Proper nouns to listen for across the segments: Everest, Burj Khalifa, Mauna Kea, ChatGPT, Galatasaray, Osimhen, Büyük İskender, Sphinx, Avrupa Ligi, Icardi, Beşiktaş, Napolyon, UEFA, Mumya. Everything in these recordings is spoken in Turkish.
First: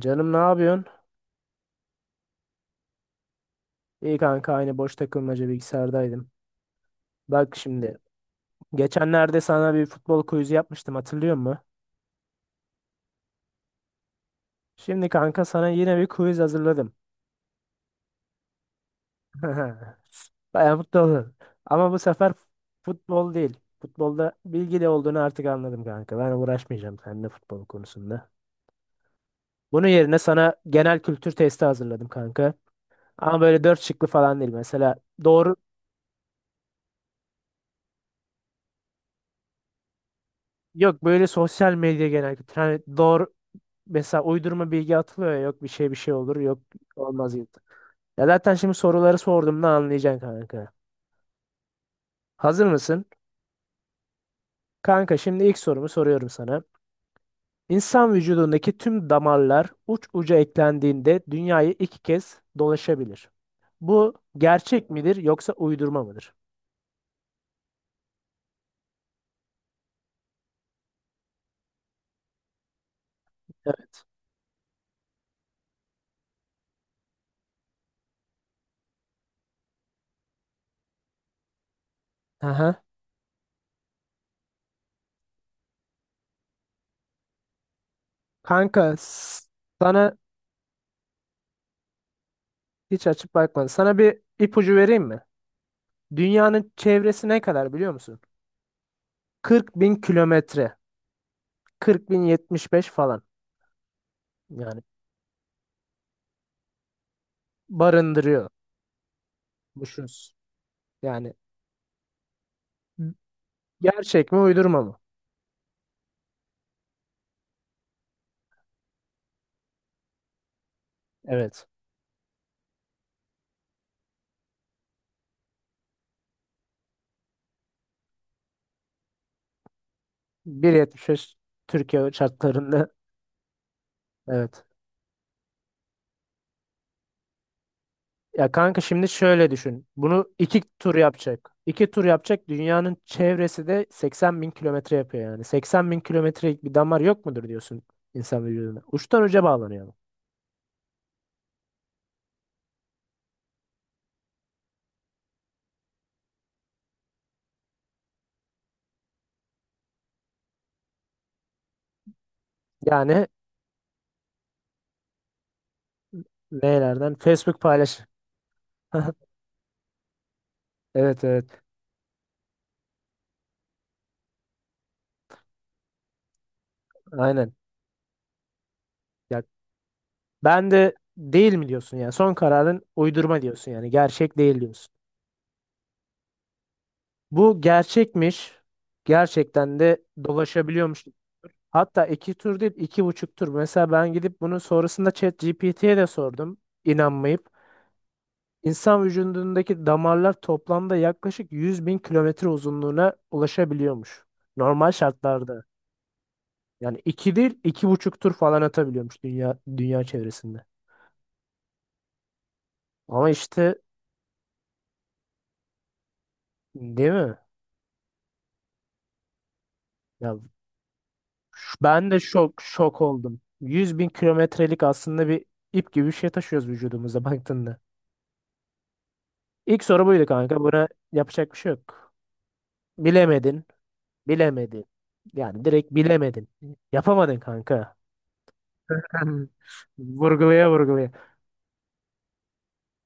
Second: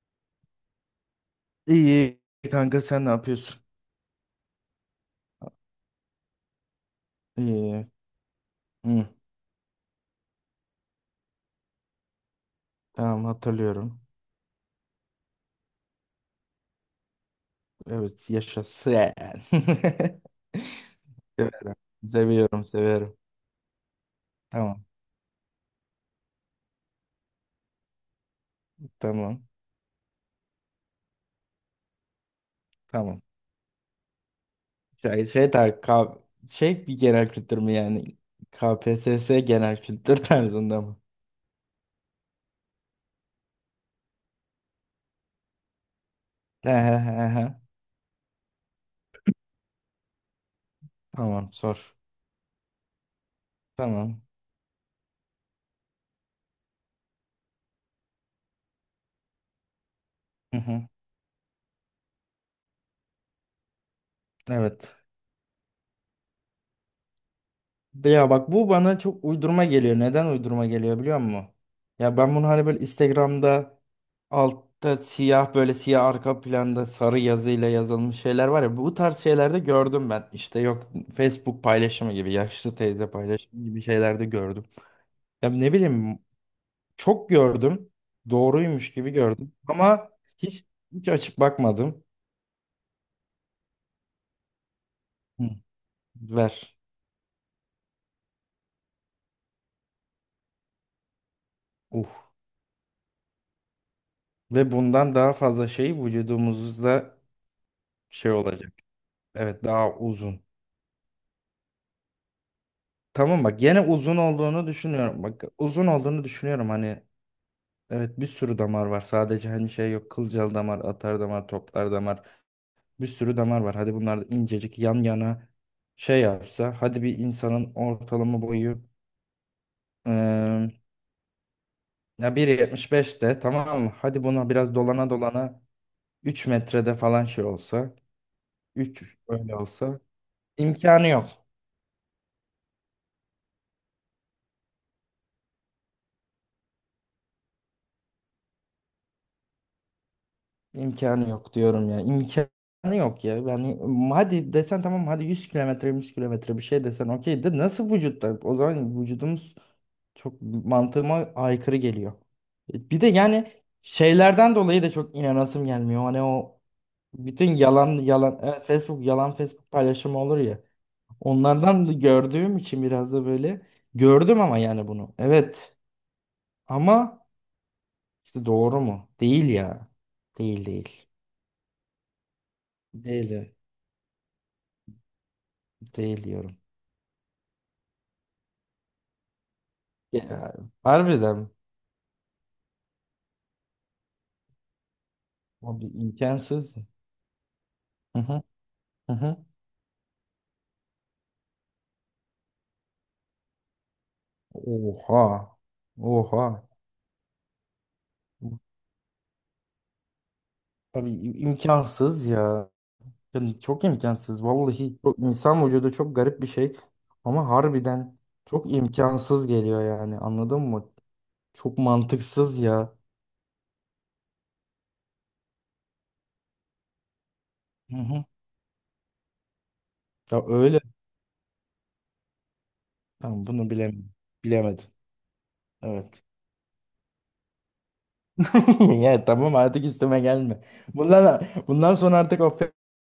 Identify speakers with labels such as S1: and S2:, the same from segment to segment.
S1: Canım ne yapıyorsun?
S2: İyi kanka sen ne yapıyorsun?
S1: İyi kanka aynı boş takılmaca bilgisayardaydım. Bak
S2: İyi.
S1: şimdi
S2: Hı,
S1: geçenlerde sana bir futbol quiz'i yapmıştım hatırlıyor musun?
S2: tamam hatırlıyorum.
S1: Şimdi kanka sana yine bir quiz hazırladım.
S2: Evet, yaşasın.
S1: Bayağı mutlu oldum.
S2: Severim.
S1: Ama bu sefer
S2: Seviyorum, seviyorum.
S1: futbol değil. Futbolda
S2: Tamam,
S1: bilgili olduğunu artık anladım kanka. Ben uğraşmayacağım seninle futbol konusunda.
S2: tamam,
S1: Bunun yerine sana genel kültür testi hazırladım kanka.
S2: tamam.
S1: Ama böyle dört şıklı falan değil. Mesela doğru
S2: Tar K şey bir genel kültür mü yani? KPSS genel kültür tarzında mı?
S1: yok, böyle sosyal medya genel kültür. Hani mesela uydurma bilgi atılıyor ya, yok bir şey bir şey olur yok
S2: Ehe,
S1: olmaz
S2: ehe.
S1: gibi. Ya zaten şimdi soruları sorduğumda anlayacaksın kanka.
S2: Tamam, sor.
S1: Hazır mısın?
S2: Tamam.
S1: Kanka şimdi ilk sorumu soruyorum sana. İnsan vücudundaki tüm damarlar uç uca
S2: Hı hı.
S1: eklendiğinde dünyayı iki kez dolaşabilir. Bu gerçek
S2: Evet.
S1: midir yoksa uydurma mıdır?
S2: Ya bak, bu bana çok uydurma geliyor. Neden uydurma geliyor biliyor musun? Ya ben bunu hani böyle Instagram'da
S1: Evet.
S2: altta siyah, böyle siyah arka planda sarı yazıyla yazılmış şeyler var ya, bu tarz şeylerde gördüm ben. İşte yok, Facebook paylaşımı gibi, yaşlı
S1: Aha.
S2: teyze paylaşımı gibi şeylerde gördüm. Ya ne bileyim, çok gördüm.
S1: Kanka
S2: Doğruymuş gibi gördüm ama
S1: sana
S2: hiç hiç açıp bakmadım.
S1: hiç açıp bakmadım. Sana bir ipucu vereyim mi?
S2: Hı,
S1: Dünyanın
S2: ver.
S1: çevresi ne kadar biliyor musun? 40 bin kilometre.
S2: Uh.
S1: 40.075 falan.
S2: Ve
S1: Yani
S2: bundan daha fazla şey vücudumuzda şey
S1: barındırıyormuşuz.
S2: olacak. Evet, daha uzun.
S1: Yani
S2: Tamam bak, gene uzun
S1: gerçek mi
S2: olduğunu
S1: uydurma mı?
S2: düşünüyorum. Bak, uzun olduğunu düşünüyorum, hani evet, bir sürü damar var. Sadece hani şey yok, kılcal damar, atar damar,
S1: Evet.
S2: toplar damar. Bir sürü damar var. Hadi bunlar da incecik yan yana şey yapsa, hadi bir insanın ortalama boyu eee
S1: 1,75, Türkiye
S2: ya
S1: şartlarında.
S2: 1.75 de tamam mı? Hadi buna
S1: Evet.
S2: biraz dolana dolana 3 metrede falan şey olsa.
S1: Ya kanka şimdi
S2: 3
S1: şöyle
S2: öyle
S1: düşün.
S2: olsa
S1: Bunu iki tur
S2: imkanı yok.
S1: yapacak. İki tur yapacak. Dünyanın çevresi de 80 bin kilometre yapıyor yani. 80 bin kilometrelik bir damar yok mudur diyorsun insan vücuduna? Uçtan uca bağlanıyor bu.
S2: İmkanı yok diyorum ya. İmkanı yok ya. Yani hadi desen tamam, hadi 100 kilometre, 100 kilometre bir şey desen okey, de nasıl vücutta? O zaman vücudumuz çok mantığıma aykırı geliyor. Bir de
S1: Yani
S2: yani şeylerden dolayı da çok inanasım gelmiyor. Hani o
S1: nelerden?
S2: bütün
S1: Facebook
S2: yalan
S1: paylaş.
S2: yalan Facebook yalan, Facebook paylaşımı olur ya.
S1: Evet, evet.
S2: Onlardan da gördüğüm için biraz da böyle gördüm ama yani bunu. Evet ama
S1: Aynen.
S2: işte, doğru mu?
S1: Ya,
S2: Değil ya. Değil,
S1: ben de
S2: değil.
S1: değil mi diyorsun ya. Son kararın uydurma
S2: Değil.
S1: diyorsun yani. Gerçek değil diyorsun.
S2: Değil diyorum.
S1: Bu gerçekmiş. Gerçekten de
S2: Ya,
S1: dolaşabiliyormuş.
S2: harbiden mi?
S1: Hatta iki tur değil, iki buçuk tur. Mesela ben gidip bunu sonrasında
S2: Abi
S1: ChatGPT'ye de sordum
S2: imkansız.
S1: inanmayıp.
S2: Hı hı,
S1: İnsan
S2: hı hı.
S1: vücudundaki damarlar toplamda yaklaşık 100 bin kilometre uzunluğuna ulaşabiliyormuş. Normal
S2: Oha.
S1: şartlarda.
S2: Oha.
S1: Yani iki değil, iki buçuk tur falan atabiliyormuş dünya çevresinde.
S2: Abi imkansız ya.
S1: Ama
S2: Yani
S1: işte,
S2: çok imkansız. Vallahi çok, insan vücudu çok garip bir şey.
S1: değil mi?
S2: Ama harbiden çok imkansız geliyor yani.
S1: Ya,
S2: Anladın mı? Çok
S1: Ben de
S2: mantıksız
S1: şok
S2: ya.
S1: şok oldum. 100 bin kilometrelik aslında bir ip gibi bir şey taşıyoruz vücudumuza baktığında.
S2: Hı hı.
S1: İlk soru buydu
S2: Ya
S1: kanka.
S2: öyle.
S1: Buna yapacak bir şey yok.
S2: Tamam,
S1: Bilemedin.
S2: bunu bilemedim. Bilemedim.
S1: Bilemedin. Yani direkt
S2: Evet.
S1: bilemedin. Yapamadın kanka.
S2: Ya tamam, artık üstüme gelme.
S1: Vurgulaya vurgulaya.
S2: Bundan bundan sonra artık o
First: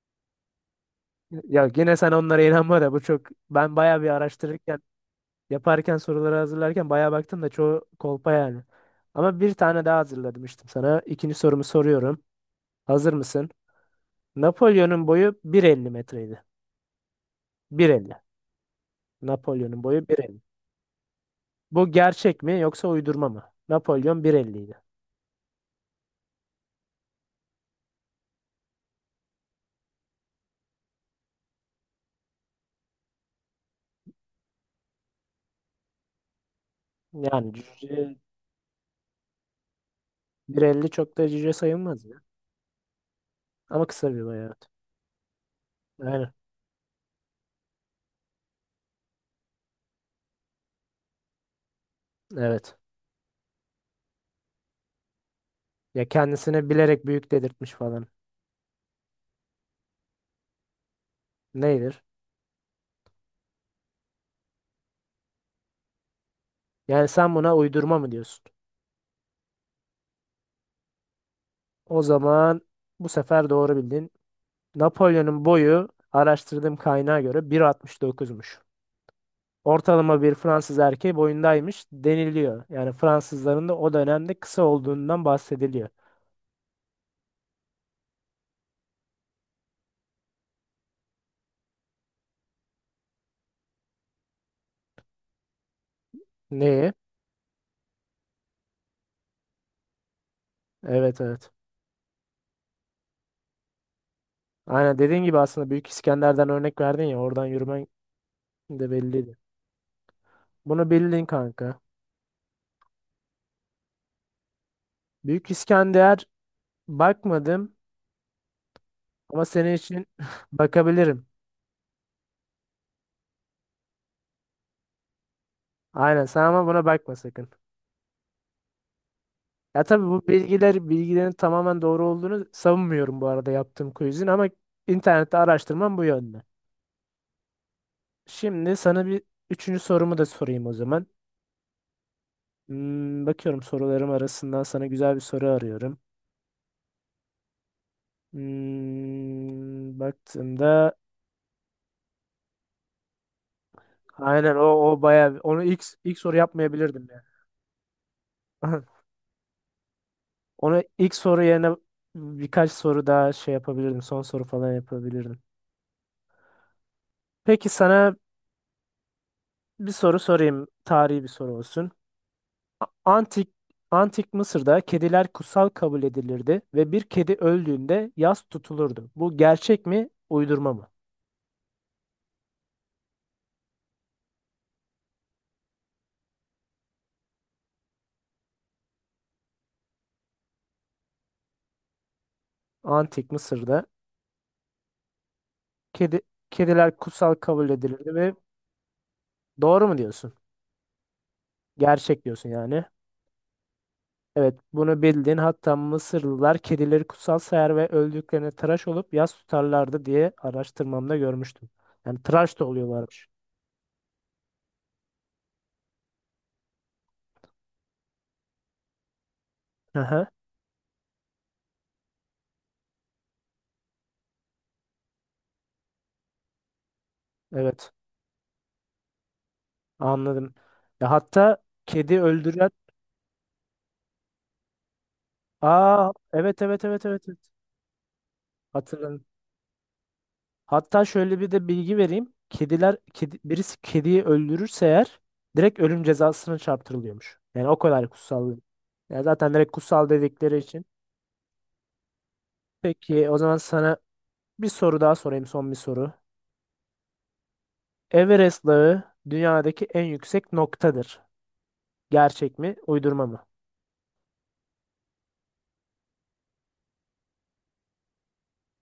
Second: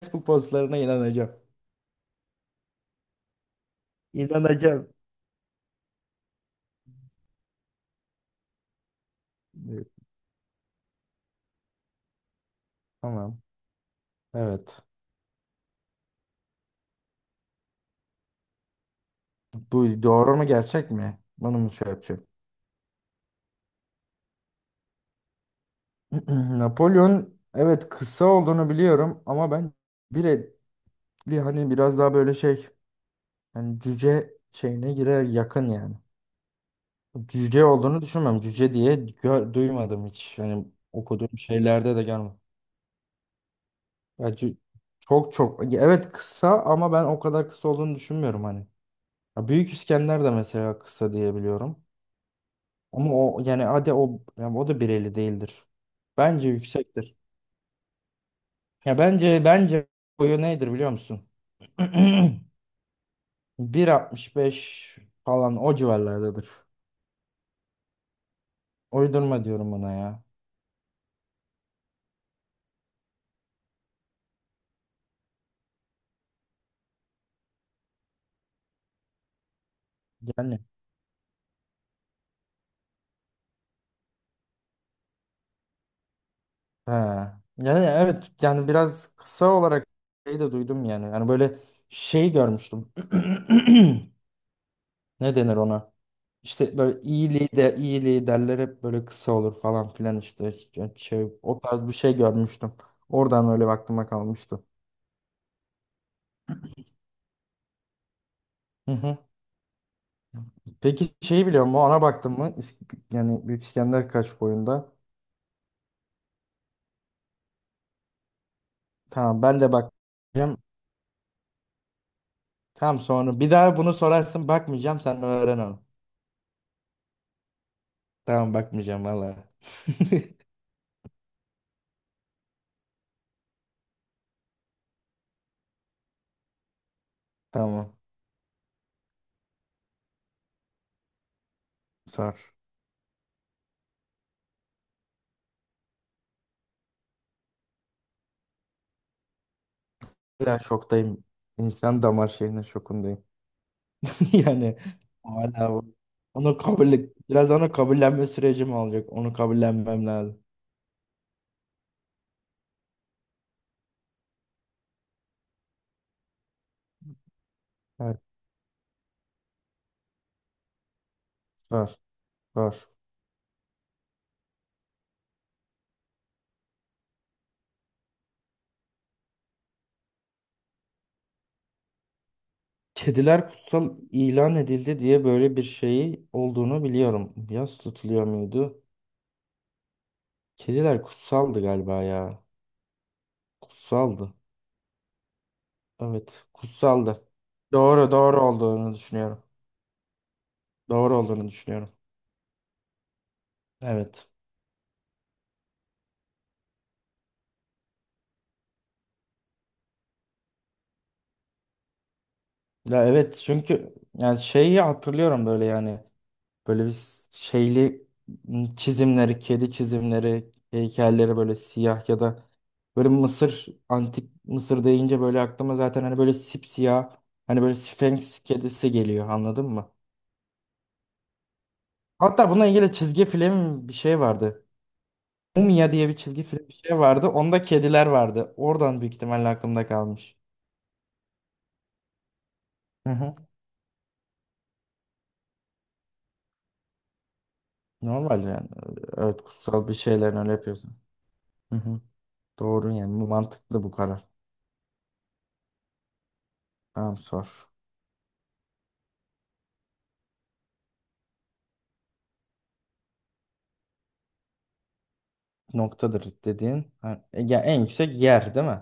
S2: Facebook postlarına inanacağım.
S1: Ya yine sen onlara inanma da bu çok... Ben bayağı bir araştırırken,
S2: İnanacağım.
S1: yaparken, soruları hazırlarken bayağı baktım da çoğu kolpa yani. Ama bir tane
S2: Evet.
S1: daha hazırladım işte sana. İkinci sorumu soruyorum. Hazır
S2: Tamam.
S1: mısın?
S2: Evet.
S1: Napolyon'un boyu 1,50 metreydi. 1,50. Napolyon'un
S2: Bu
S1: boyu
S2: doğru
S1: 1,50.
S2: mu, gerçek mi? Bunu mu şey
S1: Bu
S2: yapacağım?
S1: gerçek mi yoksa uydurma mı? Napolyon 1,50 idi.
S2: Napolyon, evet kısa olduğunu biliyorum ama ben bir etli, hani biraz daha böyle şey, yani cüce şeyine girer yakın yani.
S1: Yani
S2: Cüce olduğunu
S1: cüce.
S2: düşünmem. Duymadım hiç. Yani
S1: 1,50 çok da
S2: okuduğum
S1: cüce
S2: şeylerde de
S1: sayılmaz ya.
S2: görmedim.
S1: Ama kısa bir
S2: Ya
S1: boy,
S2: cü-
S1: evet.
S2: Çok çok, ya evet
S1: Aynen.
S2: kısa ama ben o kadar kısa olduğunu düşünmüyorum hani. Ya, Büyük İskender de mesela kısa diye biliyorum.
S1: Evet.
S2: Ama o yani, hadi o yani o da 1.50 değildir.
S1: Ya
S2: Bence
S1: kendisine bilerek
S2: yüksektir.
S1: büyük dedirtmiş falan.
S2: Ya bence boyu nedir biliyor musun?
S1: Neydir?
S2: 1.65 falan, o civarlardadır.
S1: Yani sen buna uydurma mı diyorsun?
S2: Uydurma diyorum buna ya.
S1: O zaman bu sefer doğru bildin. Napolyon'un boyu, araştırdığım kaynağa göre, 1,69'muş. Ortalama bir
S2: Yani
S1: Fransız erkeği boyundaymış deniliyor. Yani Fransızların da o dönemde kısa olduğundan bahsediliyor.
S2: he. Yani evet, yani biraz kısa olarak şey de duydum yani. Yani böyle şey görmüştüm. Ne denir ona? İşte
S1: Neye?
S2: böyle iyi lider, iyi liderler hep böyle kısa olur falan filan işte.
S1: Evet,
S2: Şey,
S1: evet.
S2: o tarz bir şey görmüştüm. Oradan öyle aklıma kalmıştı.
S1: Aynen, dediğin gibi aslında Büyük İskender'den örnek verdin ya, oradan yürümen de
S2: Hı hı.
S1: belliydi. Bunu
S2: Peki
S1: bildin
S2: şeyi biliyor musun?
S1: kanka.
S2: Ona baktın mı? Yani Büyük İskender kaç boyunda?
S1: Büyük İskender, bakmadım
S2: Tamam,
S1: ama
S2: ben de
S1: senin için
S2: bakacağım.
S1: bakabilirim.
S2: Tamam, sonra bir daha bunu sorarsın, bakmayacağım, sen öğren onu.
S1: Aynen, sen ama buna bakma sakın.
S2: Tamam, bakmayacağım valla.
S1: Ya tabii, bu bilgilerin tamamen doğru olduğunu savunmuyorum bu arada yaptığım quizin, ama internette araştırmam bu yönde.
S2: Tamam,
S1: Şimdi sana bir üçüncü sorumu da sorayım o zaman.
S2: sor.
S1: Bakıyorum sorularım arasından sana güzel bir soru arıyorum.
S2: Ya
S1: Baktığımda...
S2: şoktayım. İnsan damar şeyine şokundayım.
S1: Aynen, o
S2: Yani
S1: o bayağı onu
S2: hala
S1: ilk
S2: o-
S1: ilk soru
S2: onu
S1: yapmayabilirdim
S2: kabul, biraz onu kabullenme sürecim
S1: yani.
S2: alacak. Onu kabullenmem lazım.
S1: Onu ilk soru yerine birkaç soru daha şey yapabilirdim. Son soru falan yapabilirdim. Peki sana
S2: Evet,
S1: bir soru sorayım. Tarihi bir soru olsun.
S2: var, var.
S1: A- Antik Antik Mısır'da kediler kutsal kabul edilirdi ve bir kedi öldüğünde yas tutulurdu. Bu gerçek mi, uydurma mı?
S2: Kediler kutsal ilan edildi diye böyle bir şeyi olduğunu biliyorum. Yas tutuluyor muydu? Kediler kutsaldı galiba ya.
S1: Antik Mısır'da
S2: Kutsaldı.
S1: kedi
S2: Evet,
S1: kediler
S2: kutsaldı.
S1: kutsal kabul
S2: Doğru,
S1: edilirdi ve,
S2: doğru olduğunu düşünüyorum.
S1: doğru mu diyorsun?
S2: Doğru olduğunu düşünüyorum.
S1: Gerçek diyorsun yani.
S2: Evet.
S1: Evet, bunu bildin. Hatta Mısırlılar kedileri kutsal sayar ve öldüklerine tıraş olup yas tutarlardı diye araştırmamda görmüştüm. Yani tıraş da
S2: Ya
S1: oluyorlarmış.
S2: evet, çünkü yani şeyi hatırlıyorum böyle yani, böyle bir şeyli çizimleri, kedi
S1: Aha,
S2: çizimleri, heykelleri böyle siyah, ya da böyle Mısır, antik Mısır deyince böyle aklıma zaten hani böyle sipsiyah, hani böyle
S1: evet,
S2: Sphinx kedisi geliyor, anladın mı?
S1: anladım. Ya hatta kedi
S2: Hatta bununla
S1: öldüren...
S2: ilgili çizgi film bir şey vardı. Mumya diye
S1: Aa,
S2: bir çizgi
S1: evet,
S2: film bir
S1: evet,
S2: şey
S1: evet,
S2: vardı.
S1: evet, evet.
S2: Onda kediler vardı. Oradan büyük
S1: Hatırladım.
S2: ihtimalle aklımda kalmış.
S1: Hatta şöyle bir de bilgi vereyim.
S2: Hı hı.
S1: Birisi kediyi öldürürse eğer direkt ölüm cezasına çarptırılıyormuş. Yani o kadar
S2: Normal
S1: kutsal.
S2: yani.
S1: Yani
S2: Evet,
S1: zaten direkt
S2: kutsal bir
S1: kutsal
S2: şeyler öyle
S1: dedikleri için.
S2: yapıyorsun. Hı hı. Doğru yani, bu
S1: Peki o zaman
S2: mantıklı bu
S1: sana
S2: karar.
S1: bir soru daha sorayım, son bir soru.
S2: Tamam, sor.
S1: Everest Dağı dünyadaki en yüksek noktadır. Gerçek mi, uydurma mı?
S2: Noktadır dediğin. Ha, ya en yüksek yer değil mi?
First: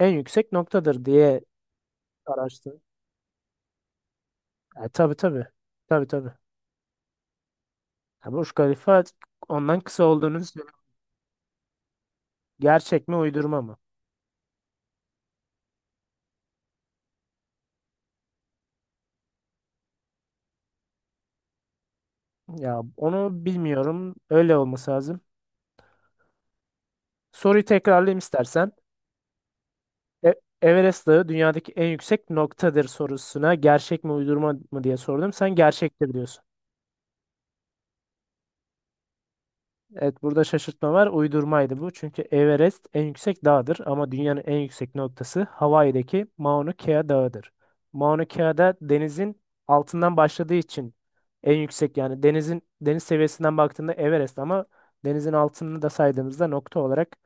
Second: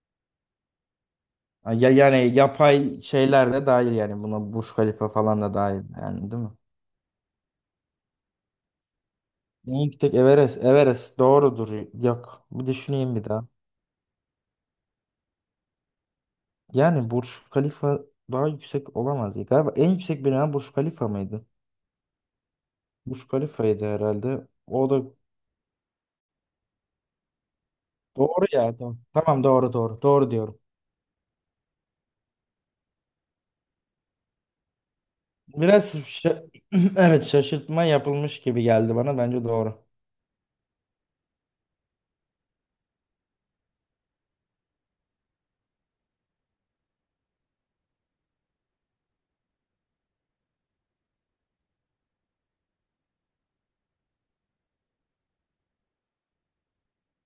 S1: En yüksek noktadır diye
S2: Ha, ya, yani
S1: araştırdım.
S2: yapay şeyler de dahil yani, buna Burj
S1: E,
S2: Khalifa
S1: tabii,
S2: falan
S1: tabii.
S2: da dahil
S1: Tabii, tabii.
S2: yani, değil mi?
S1: Ya Burj Khalifa
S2: En
S1: ondan kısa
S2: yüksek
S1: olduğunu
S2: Everest.
S1: söylüyor.
S2: Everest doğrudur. Yok. Bir
S1: Gerçek mi,
S2: düşüneyim bir daha.
S1: uydurma mı?
S2: Yani Burj Khalifa daha yüksek olamaz. Galiba en yüksek bina Burj Khalifa mıydı?
S1: Ya
S2: Burj
S1: onu
S2: Khalifa'ydı
S1: bilmiyorum.
S2: herhalde.
S1: Öyle olması
S2: O da
S1: lazım. Soruyu tekrarlayayım
S2: doğru
S1: istersen.
S2: ya. Tamam, tamam, doğru doğru. Doğru
S1: E-
S2: diyorum.
S1: Everest Dağı dünyadaki en yüksek noktadır sorusuna gerçek mi, uydurma mı diye sordum. Sen
S2: Biraz
S1: gerçektir diyorsun.
S2: şa- evet, şaşırtma yapılmış gibi geldi bana. Bence doğru.
S1: Evet, burada şaşırtma var. Uydurmaydı bu. Çünkü Everest en yüksek dağdır, ama dünyanın en yüksek noktası Hawaii'deki Mauna Kea Dağı'dır. Mauna Kea'da denizin altından başladığı için en yüksek, yani deniz seviyesinden baktığında Everest, ama denizin altını da saydığımızda nokta olarak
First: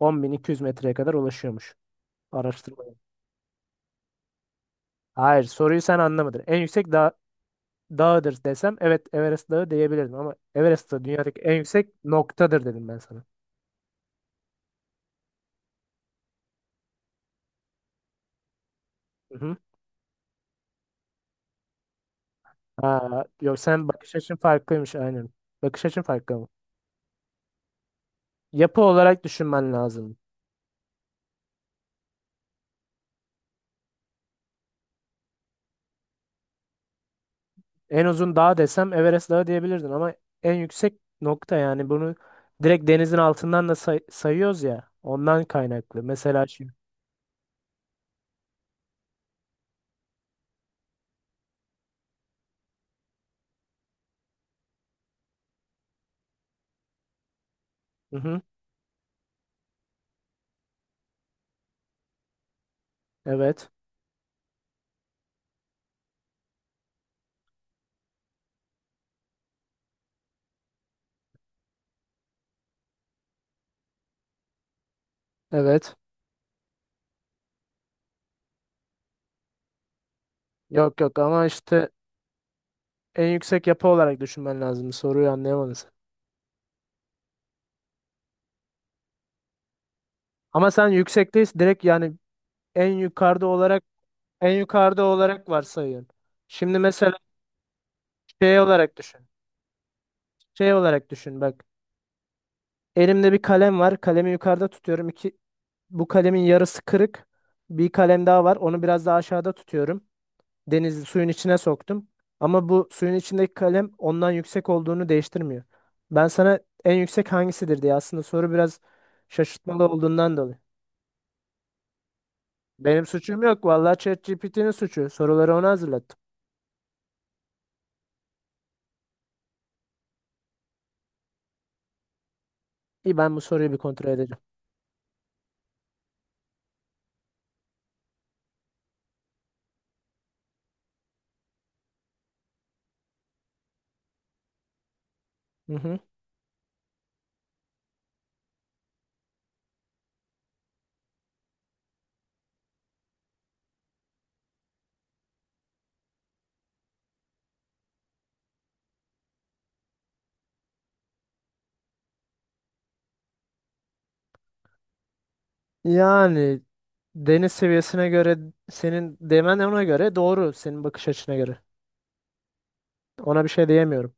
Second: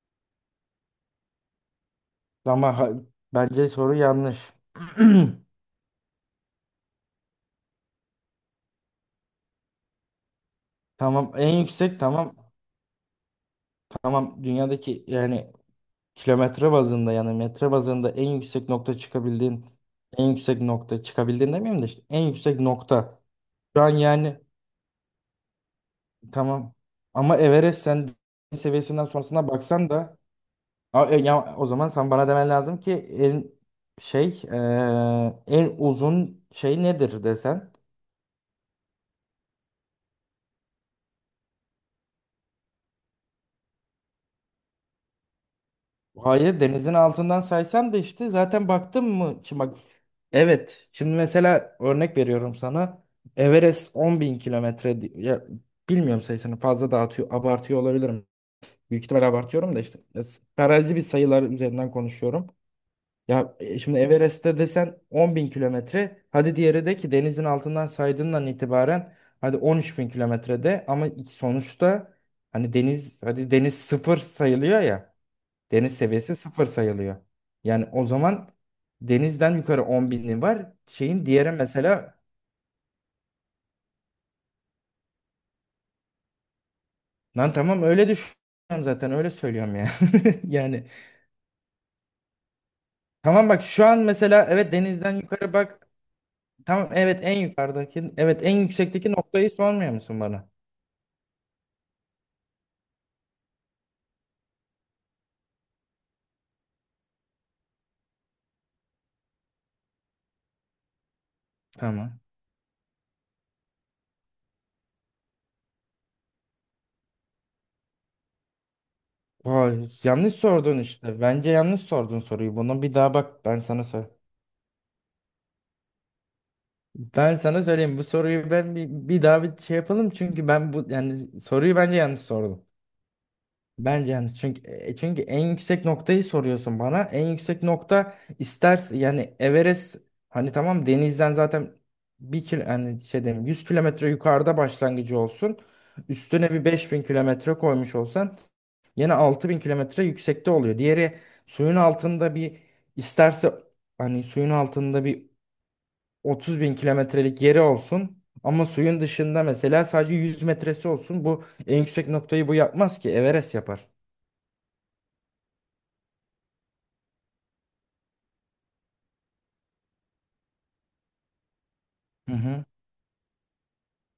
S1: 10.200 metreye kadar ulaşıyormuş.
S2: Ama
S1: Araştırmaya.
S2: ha- Bence soru yanlış.
S1: Hayır, soruyu sen anlamadın. En yüksek dağıdır desem evet, Everest Dağı diyebilirdim, ama Everest Dağı
S2: Tamam,
S1: dünyadaki
S2: en
S1: en yüksek
S2: yüksek tamam.
S1: noktadır dedim ben sana.
S2: Tamam, dünyadaki yani kilometre bazında, yani metre bazında en yüksek nokta
S1: Hı
S2: çıkabildiğin, en yüksek nokta çıkabildiğin demeyeyim de, işte en yüksek nokta.
S1: Ha, yok,
S2: Şu
S1: sen
S2: an
S1: bakış açın
S2: yani
S1: farklıymış aynen. Bakış açın farklı mı?
S2: tamam, ama Everest sen deniz
S1: Yapı
S2: seviyesinden
S1: olarak
S2: sonrasına
S1: düşünmen
S2: baksan
S1: lazım.
S2: da ya, o zaman sen bana demen lazım ki en şey en uzun şey nedir desen.
S1: En uzun dağ desem Everest Dağı diyebilirdin, ama en yüksek nokta, yani bunu direkt denizin altından da sayıyoruz ya, ondan kaynaklı. Mesela
S2: Hayır,
S1: şimdi.
S2: denizin altından saysan da işte zaten baktın mı? Şimdi bak, evet şimdi mesela örnek veriyorum sana, Everest 10 bin kilometre ya, bilmiyorum, sayısını fazla dağıtıyor, abartıyor
S1: Hı
S2: olabilirim.
S1: hı,
S2: Büyük ihtimal abartıyorum da işte ya, farazi bir sayılar üzerinden konuşuyorum. Ya
S1: evet.
S2: şimdi Everest'te desen 10 bin kilometre, hadi diğeri de ki denizin altından saydığından itibaren hadi 13 bin kilometrede, ama sonuçta hani deniz, hadi deniz sıfır sayılıyor ya.
S1: Evet.
S2: Deniz seviyesi sıfır sayılıyor. Yani o zaman denizden yukarı 10 bini var.
S1: Yok, yok,
S2: Şeyin
S1: ama
S2: diğeri
S1: işte
S2: mesela
S1: en yüksek yapı olarak düşünmen lazım. Soruyu anlayamadın sen.
S2: lan tamam, öyle düşünüyorum zaten öyle söylüyorum ya.
S1: Ama
S2: Yani
S1: sen yüksekteyiz direkt yani en yukarıda
S2: tamam bak,
S1: olarak
S2: şu an mesela
S1: en
S2: evet,
S1: yukarıda
S2: denizden
S1: olarak
S2: yukarı bak.
S1: varsayıyorsun. Şimdi
S2: Tamam
S1: mesela
S2: evet, en yukarıdaki, evet en
S1: şey olarak
S2: yüksekteki
S1: düşün.
S2: noktayı sormuyor musun bana?
S1: Şey olarak düşün bak. Elimde bir kalem var. Kalemi yukarıda tutuyorum. İki, bu kalemin yarısı kırık. Bir kalem daha var. Onu biraz daha aşağıda tutuyorum. Denizi suyun içine soktum.
S2: Tamam.
S1: Ama bu suyun içindeki kalem ondan yüksek olduğunu değiştirmiyor. Ben sana en yüksek hangisidir diye aslında soru biraz şaşırtmalı
S2: Vay, yanlış
S1: olduğundan dolayı.
S2: sordun işte. Bence yanlış sordun soruyu. Bunu bir
S1: Benim
S2: daha
S1: suçum
S2: bak, ben
S1: yok.
S2: sana
S1: Vallahi
S2: sor.
S1: ChatGPT'nin suçu. Soruları ona hazırlattım.
S2: Ben sana söyleyeyim, bu soruyu ben bir, bir daha bir şey yapalım, çünkü ben bu, yani soruyu bence yanlış sordum.
S1: İyi, ben bu soruyu bir kontrol
S2: Bence yani
S1: edeceğim.
S2: çünkü çünkü en yüksek noktayı soruyorsun bana. En yüksek nokta istersen yani Everest, hani tamam denizden zaten bir kil yani şey diyeyim, 100 kilometre yukarıda başlangıcı olsun.
S1: Hı hı.
S2: Üstüne bir 5 bin kilometre koymuş olsan yine 6 bin kilometre yüksekte oluyor. Diğeri suyun altında bir isterse, hani suyun altında bir 30 bin kilometrelik yeri olsun. Ama suyun dışında mesela sadece 100 metresi olsun. Bu en yüksek noktayı bu yapmaz ki, Everest yapar.
S1: Yani deniz seviyesine göre senin demen ona göre doğru, senin bakış açına göre.
S2: Hı hı.
S1: Ona bir şey diyemiyorum.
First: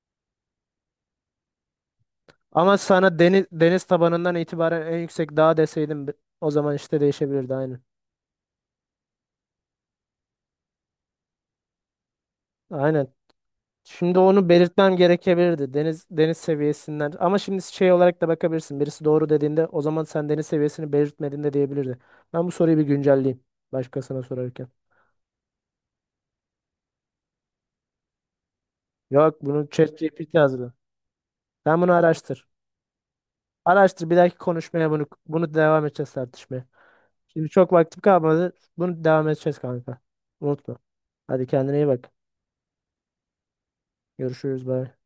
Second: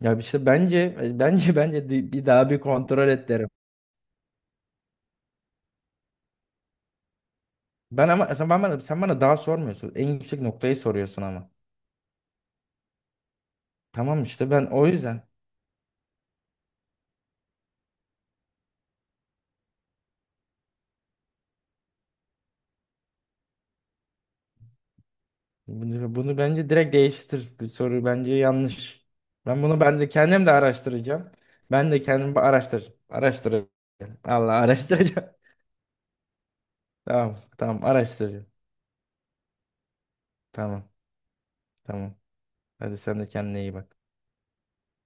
S2: Ya işte bence bence bir daha bir
S1: Ama
S2: kontrol
S1: sana
S2: et derim.
S1: deniz tabanından itibaren en yüksek dağ deseydim, o zaman işte değişebilirdi aynen.
S2: Ben ama sen bana daha sormuyorsun. En yüksek noktayı soruyorsun ama.
S1: Aynen. Şimdi
S2: Tamam
S1: onu
S2: işte, ben o
S1: belirtmem
S2: yüzden
S1: gerekebilirdi. Deniz seviyesinden. Ama şimdi şey olarak da bakabilirsin. Birisi doğru dediğinde, o zaman sen deniz seviyesini belirtmediğinde diyebilirdi. Ben bu soruyu bir güncelleyeyim başkasına sorarken.
S2: bunu bence direkt değiştir. Bu soru bence yanlış.
S1: Yok,
S2: Ben
S1: bunu
S2: bunu, ben de
S1: ChatGPT
S2: kendim de
S1: yazdı.
S2: araştıracağım.
S1: Sen bunu
S2: Ben de kendim
S1: araştır.
S2: araştır.
S1: Araştır, bir dahaki
S2: Allah
S1: konuşmaya bunu
S2: araştıracağım.
S1: bunu devam edeceğiz, tartışmaya.
S2: Tamam,
S1: Şimdi çok
S2: tamam
S1: vaktim
S2: araştıracağım.
S1: kalmadı. Bunu devam edeceğiz kanka. Unutma.
S2: Tamam,
S1: Hadi kendine iyi bak.
S2: tamam. Hadi sen de kendine iyi bak.
S1: Görüşürüz. Bye.